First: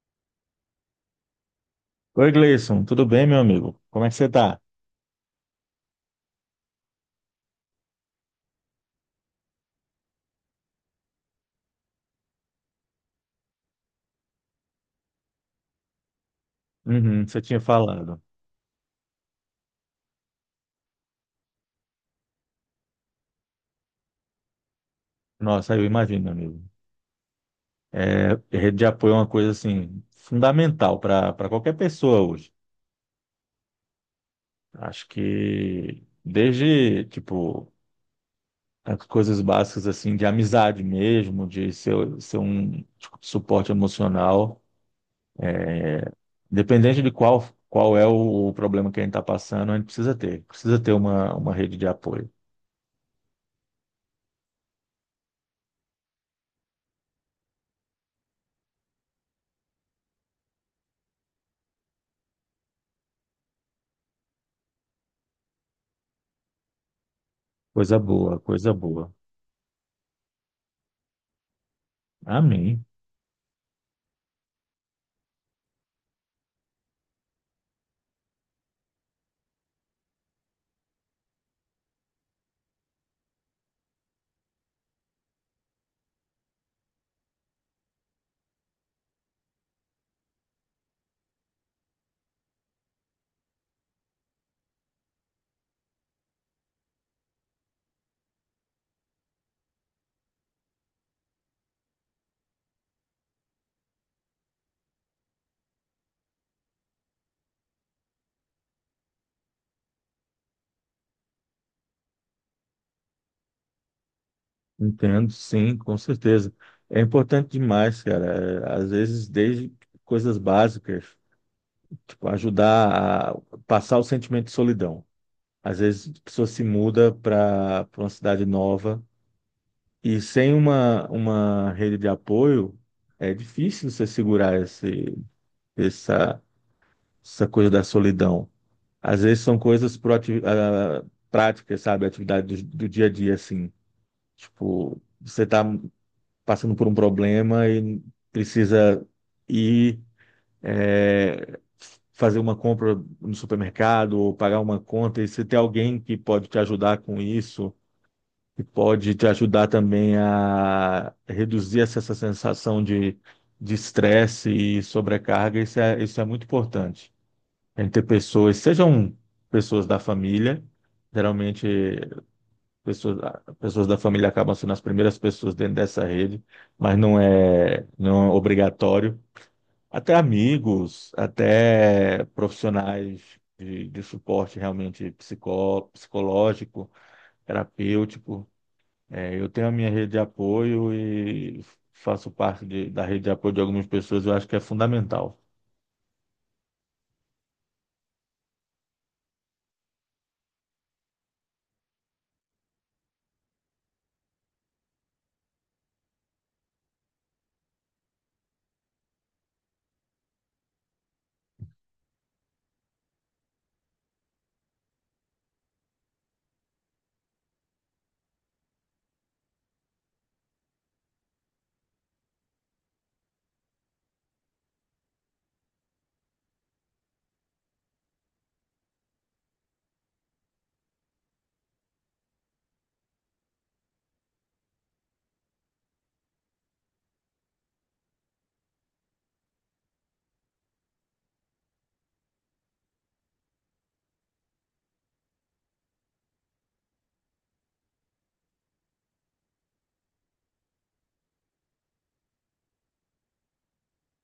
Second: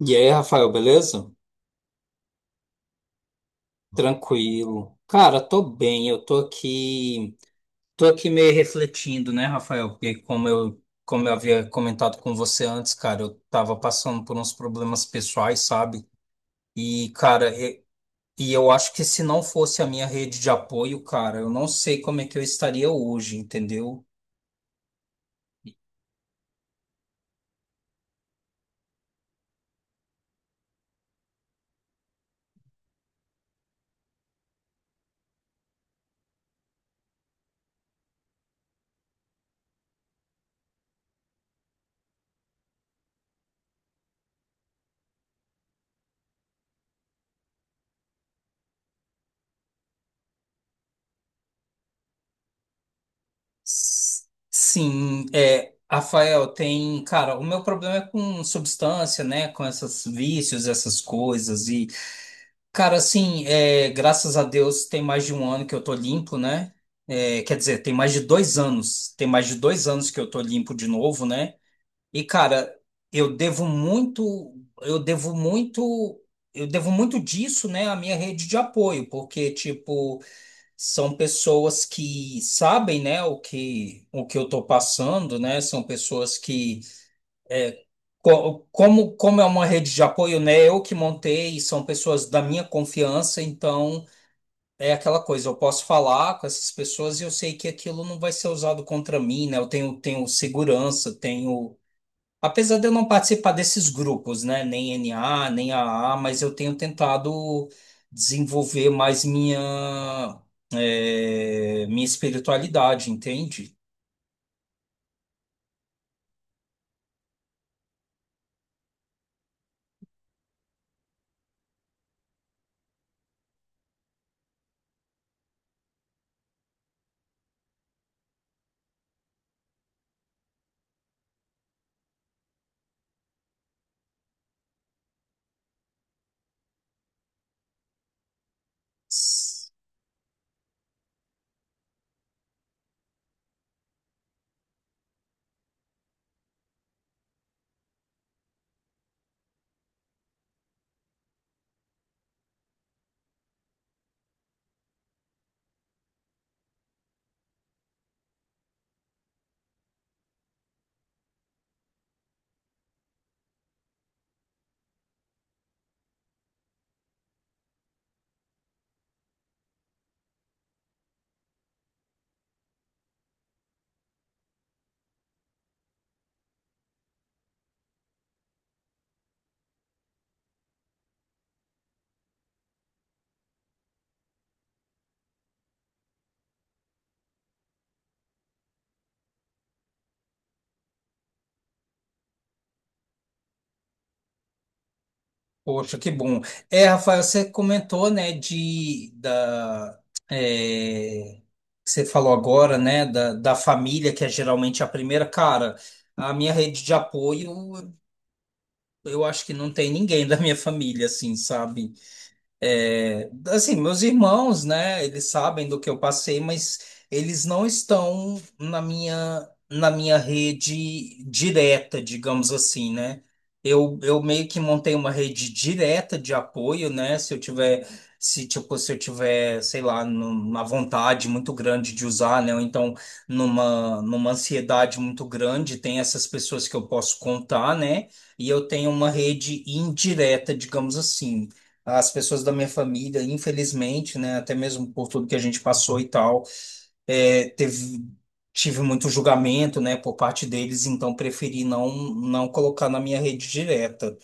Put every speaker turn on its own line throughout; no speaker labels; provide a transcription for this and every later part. E aí, Rafael, beleza?
Oi, Gleison, tudo bem, meu amigo? Como é que você tá?
Tranquilo. Cara, tô bem, eu tô aqui meio refletindo, né, Rafael? Porque como eu havia comentado com você antes, cara, eu tava passando por uns problemas pessoais, sabe? E,
Uhum, você
cara,
tinha
e,
falado.
e eu acho que se não fosse a minha rede de apoio, cara, eu não sei como é que eu estaria hoje, entendeu?
Nossa, eu imagino, meu amigo. É, rede de apoio é uma coisa, assim, fundamental para qualquer pessoa hoje. Acho que desde, tipo, as coisas básicas, assim, de amizade mesmo, de ser um tipo, de suporte emocional, independente de qual, qual é o problema que a gente está passando, a gente precisa ter. Precisa ter uma rede de apoio.
S- Sim, é, Rafael, tem, cara, o meu problema é com substância, né, com esses vícios, essas coisas. Cara, assim, é, graças a Deus tem mais de um ano que eu tô limpo, né? É, quer dizer, tem
Coisa
mais de
boa,
dois
coisa boa.
anos. Tem mais de dois anos que eu tô limpo de novo, né? E, cara,
Amém.
eu devo muito, eu devo muito, eu devo muito disso, né, à minha rede de apoio, porque, tipo, são pessoas que sabem, né, o que eu tô passando, né? São pessoas que. Como é uma rede de apoio, né? Eu que montei, são pessoas da minha confiança, então. É aquela coisa, eu posso falar com essas pessoas e eu sei que aquilo não vai ser usado contra mim, né? Eu tenho, tenho segurança, tenho. Apesar de eu não participar desses grupos, né? Nem NA, nem a mas eu tenho tentado desenvolver mais minha, minha espiritualidade, entende?
Entendo, sim, com certeza. É importante demais, cara. É, às vezes, desde coisas básicas, tipo, ajudar a passar o sentimento de solidão. Às vezes, a pessoa se muda para uma cidade nova e sem uma rede de apoio, é difícil você segurar essa, essa coisa da solidão. Às vezes, são coisas práticas, sabe? Atividade do dia a dia, assim. Tipo, você tá passando por um problema e precisa ir é, fazer uma compra no supermercado ou pagar uma conta, e se tem alguém que pode te ajudar com isso, que pode te ajudar também a reduzir essa sensação de estresse e sobrecarga, isso é muito importante. A gente ter pessoas, sejam pessoas da família, geralmente pessoas, pessoas da família acabam sendo as primeiras pessoas dentro dessa rede, mas não é obrigatório. Até amigos, até profissionais de suporte realmente psicológico, terapêutico. É, eu tenho a minha rede de apoio e faço da rede de apoio de algumas pessoas, eu acho que é fundamental.
Poxa, que bom. É, Rafael, você comentou, né, da, é, você falou agora, né, da família, que é geralmente a primeira. Cara, a minha rede de apoio, eu acho que não tem ninguém da minha família, assim, sabe? É, assim, meus irmãos, né, eles sabem do que eu passei, mas eles não estão na minha rede direta, digamos assim, né? Eu meio que montei uma rede direta de apoio, né? Se eu tiver, sei lá, uma vontade muito grande de usar, né? Ou então numa ansiedade muito grande, tem essas pessoas que eu posso contar, né? E eu tenho uma rede indireta, digamos assim. As pessoas da minha família, infelizmente, né, até mesmo por tudo que a gente passou e tal, é, teve, tive muito julgamento, né, por parte deles, então preferi não, não colocar na minha rede direta.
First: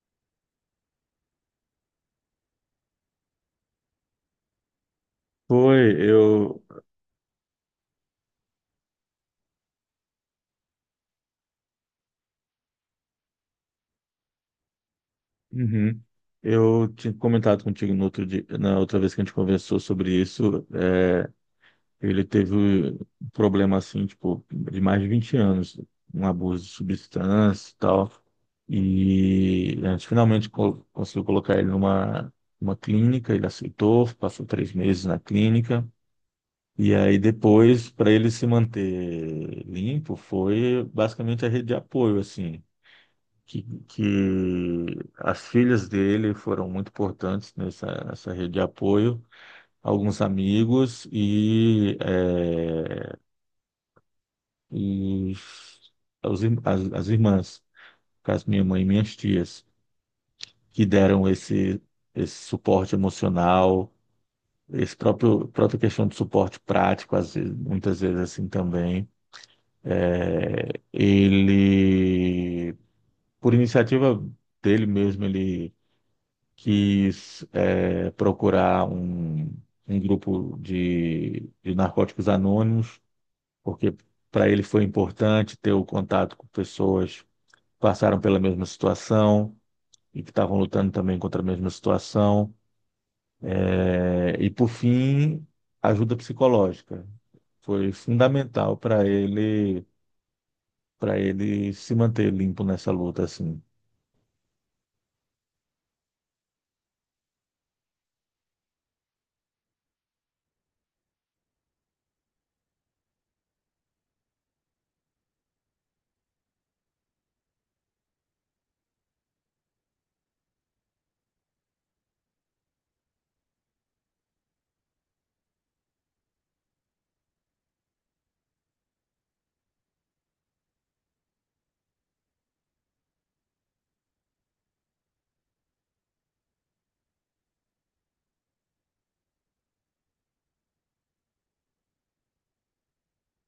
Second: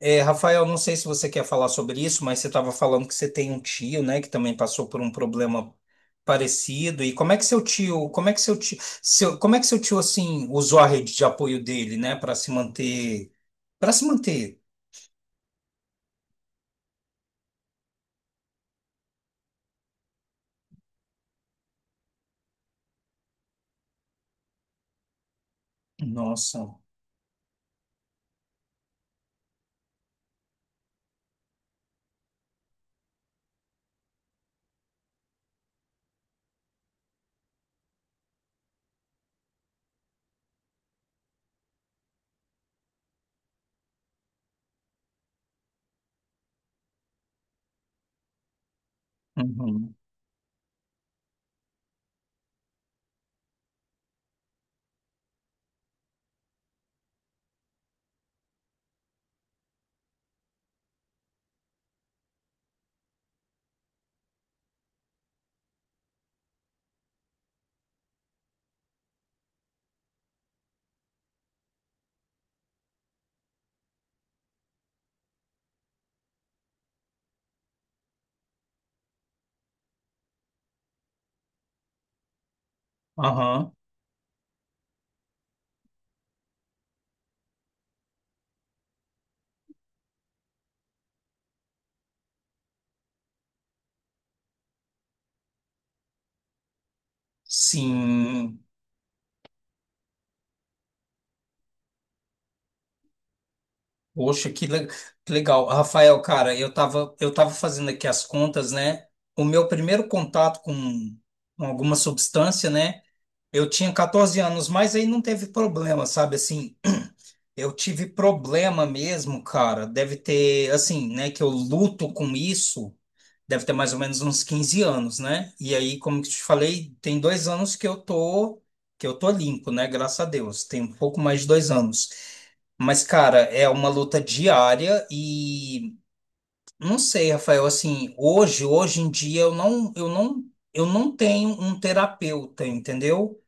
É, Rafael, não sei se você quer falar sobre isso, mas você estava falando que você tem um tio, né, que também passou por um problema
Foi, eu.
parecido. E como é que seu tio, como é que seu tio assim usou a rede de apoio dele, né, para se manter, para se manter?
Uhum. Eu tinha comentado contigo no outro dia, na outra vez que a gente conversou sobre isso. Ele teve um problema assim, tipo, de mais de 20 anos, um abuso de
Nossa.
substância e tal. E a gente finalmente conseguiu colocar ele uma clínica, ele aceitou, passou três meses na clínica. E aí depois, para ele se manter limpo, foi basicamente a rede de apoio, assim, que, que as filhas dele foram muito importantes nessa rede de apoio,
Uhum.
alguns amigos os, as irmãs, no caso minha mãe e minhas tias, que deram esse suporte emocional, esse próprio própria questão de suporte prático, às vezes, muitas vezes assim também. É, ele, por iniciativa dele mesmo, ele quis procurar um grupo de narcóticos anônimos,
Aham.
porque para ele foi importante ter o contato com pessoas passaram pela mesma situação e que estavam lutando também contra a mesma situação. É, e, por fim, ajuda psicológica. Foi
Sim,
fundamental para ele se manter limpo nessa luta, assim.
poxa, que legal. Rafael, cara, eu tava fazendo aqui as contas, né? O meu primeiro contato com alguma substância, né? Eu tinha 14 anos, mas aí não teve problema, sabe? Assim, eu tive problema mesmo, cara. Deve ter, assim, né? Que eu luto com isso, deve ter mais ou menos uns 15 anos, né? E aí, como que te falei, tem 2 anos que eu tô limpo, né? Graças a Deus. Tem um pouco mais de 2 anos. Mas, cara, é uma luta diária e não sei, Rafael, assim, hoje em dia eu não tenho um terapeuta, entendeu?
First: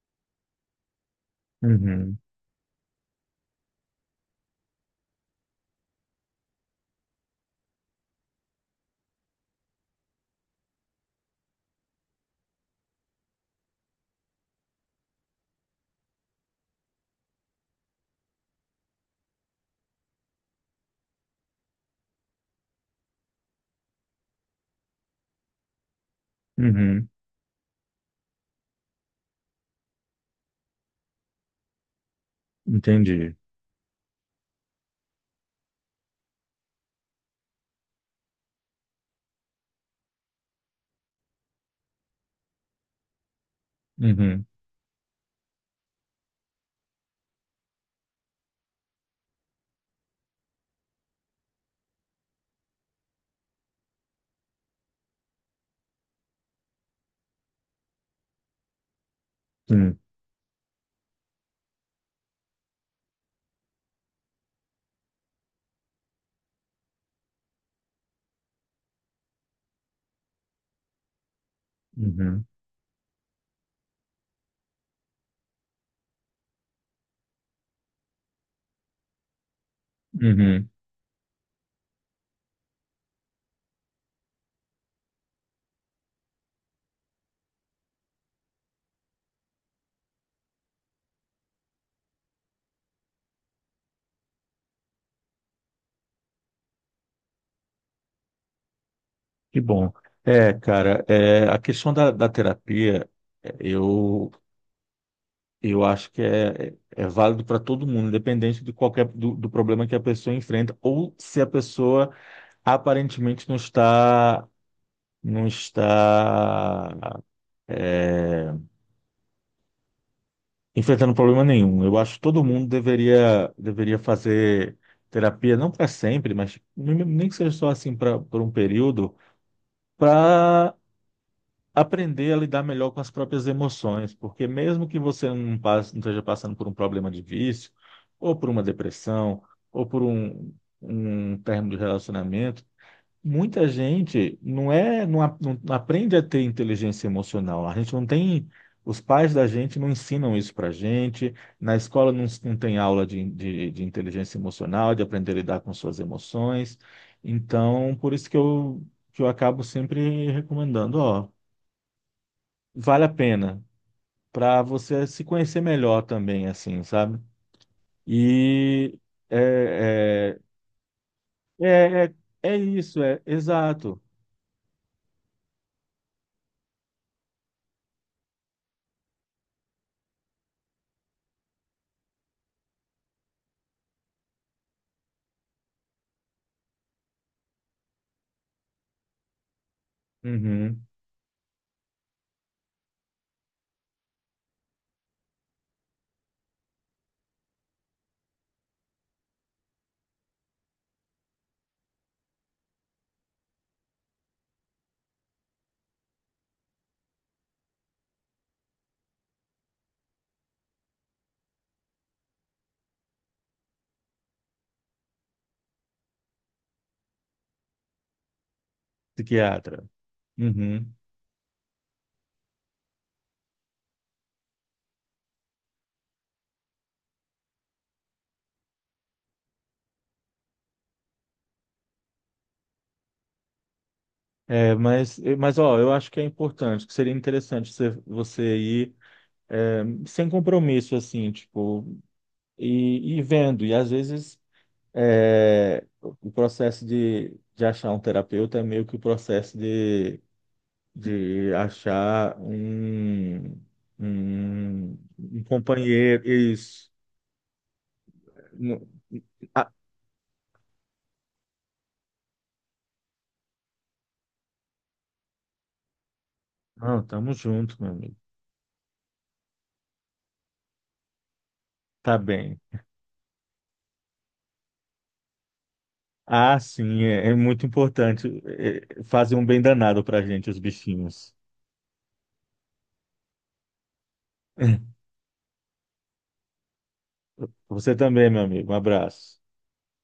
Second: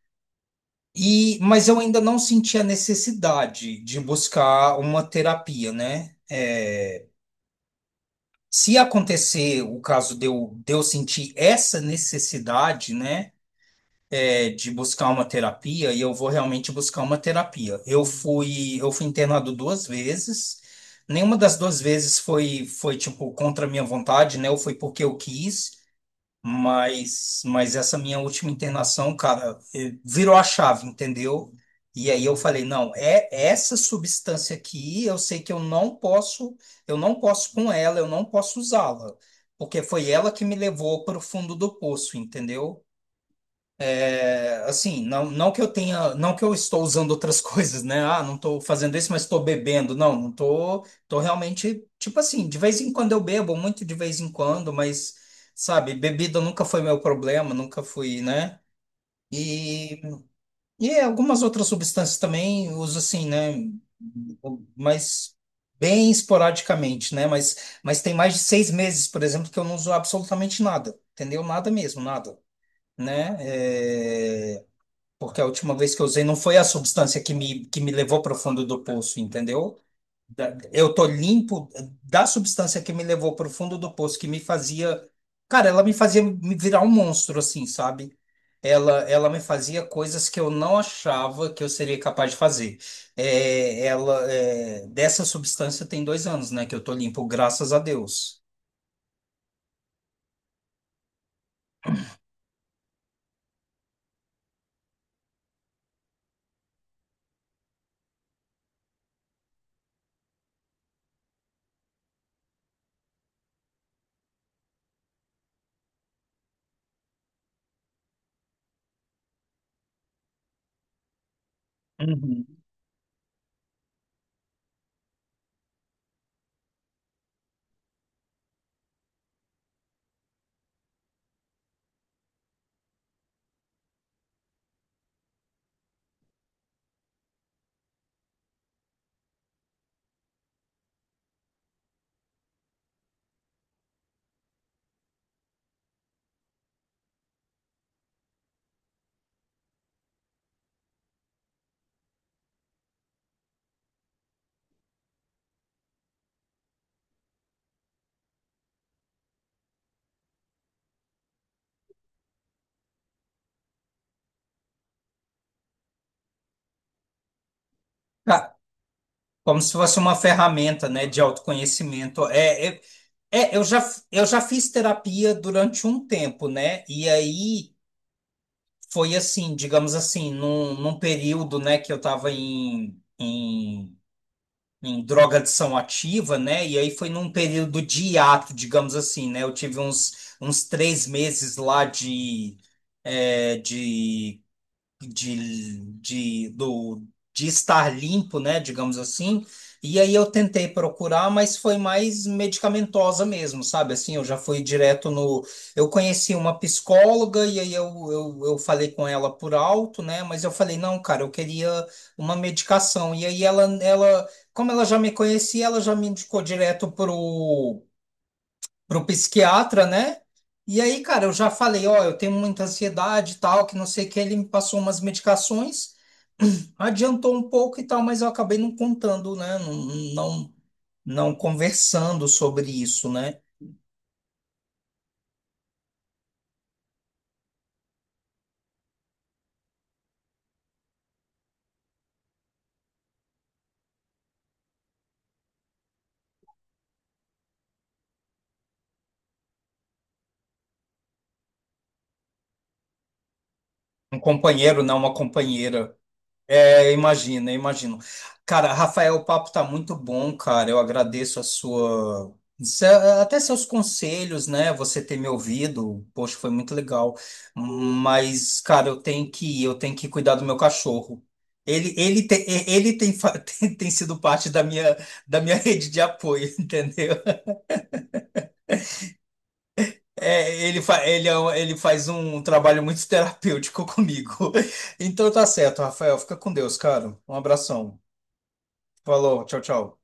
E, mas eu ainda não
Uhum,
senti a necessidade de buscar uma terapia, né? É, se acontecer o caso de eu sentir essa necessidade, né? É, de buscar uma terapia e eu vou realmente buscar uma terapia. Eu fui internado duas vezes. Nenhuma das duas vezes foi tipo contra a minha vontade, né? Ou foi porque eu quis,
uhum,
mas essa minha última internação, cara, virou a chave, entendeu? E aí eu falei, não, é
entendi.
essa substância aqui, eu sei que eu não posso com ela, eu não posso usá-la, porque foi ela que me levou para o fundo do poço, entendeu?
Uhum,
Assim, não, não que eu tenha, não que eu estou usando outras coisas, né? Ah, não estou fazendo isso, mas estou bebendo. Não, não estou, estou realmente, tipo assim, de vez em quando eu bebo, muito de vez em quando, mas, sabe, bebida nunca foi meu problema, nunca fui, né?
sim,
E, e algumas outras substâncias também uso assim, né? Mas bem esporadicamente, né? Mas, tem mais de 6 meses, por exemplo, que eu não uso absolutamente nada, entendeu? Nada mesmo, nada,
uhum,
né? É... Porque a última vez que eu usei não foi a substância que me levou para o fundo do poço, entendeu?
uhum.
Eu tô limpo da substância que me levou para o fundo do poço, que me fazia. Cara, ela me fazia me virar um monstro, assim, sabe? Ela me fazia coisas que eu não achava que eu seria capaz de fazer. É, ela, é, dessa substância tem 2 anos, né, que eu tô limpo, graças a Deus.
Que bom. É, cara, é, a questão da terapia, é, eu Eu acho que é, é válido para todo mundo, independente de qualquer do problema que a pessoa enfrenta, ou se a pessoa aparentemente não está não está é, enfrentando problema nenhum. Eu acho que todo
Uhum.
mundo deveria fazer terapia, não para sempre, mas nem que seja só assim para por um período, para aprender a lidar melhor com as próprias emoções, porque mesmo que você não esteja passando por um problema de vício, ou por uma depressão, ou por um término de relacionamento, muita gente não aprende a ter inteligência emocional. A gente não tem, os pais da gente não ensinam isso para gente, na escola não tem aula de inteligência emocional, de aprender a lidar com suas emoções. Então, por isso que eu acabo sempre recomendando, ó, vale a pena para você se conhecer melhor também, assim, sabe? E
Como se fosse uma
é,
ferramenta, né, de
é, é,
autoconhecimento.
é, é
É, é,
isso, é
é,
exato.
eu já fiz terapia durante um tempo, né? E aí foi assim, digamos assim, num período, né, que eu estava em, em, em drogadição ativa, né? E aí foi num período de hiato, digamos assim, né? Eu tive uns, uns
Uhum,
3 meses lá de, é, de, de, do, de estar limpo, né, digamos assim. E aí eu tentei procurar, mas foi mais medicamentosa mesmo, sabe? Assim, eu já fui direto no. Eu conheci uma psicóloga e aí eu falei com ela por alto, né? Mas eu falei, não, cara, eu queria uma medicação. E aí como ela já me conhecia, ela já me indicou direto pro para o
psiquiatra.
psiquiatra, né? E
Uhum.
aí, cara, eu já falei, ó, eu tenho muita ansiedade e tal, que não sei o que, ele me passou umas medicações, adiantou um pouco e tal, mas eu acabei não contando, né? Não, não, não conversando sobre isso, né?
É, mas ó, eu acho que é importante, que seria interessante você ir sem compromisso, assim, tipo, e vendo. E às vezes o processo de achar um terapeuta é meio que o processo de de achar um,
Um companheiro, não
um,
uma
um
companheira.
companheiro. Isso.
É, imagina, imagino. Cara,
Não,
Rafael, o papo tá
ah,
muito bom, cara. Eu agradeço a sua, até seus conselhos, né? Você ter me ouvido, poxa, foi muito
não,
legal.
tamo junto, meu amigo.
Mas, cara, eu tenho que cuidar do meu cachorro.
Tá bem.
Tem, sido parte da minha rede de apoio,
Ah, sim,
entendeu?
é, é muito importante fazer um bem danado pra gente, os
É,
bichinhos.
é ele faz um trabalho muito terapêutico comigo. Então tá certo, Rafael. Fica com Deus, cara. Um
Você
abração.
também, meu amigo. Um abraço.
Falou, tchau, tchau.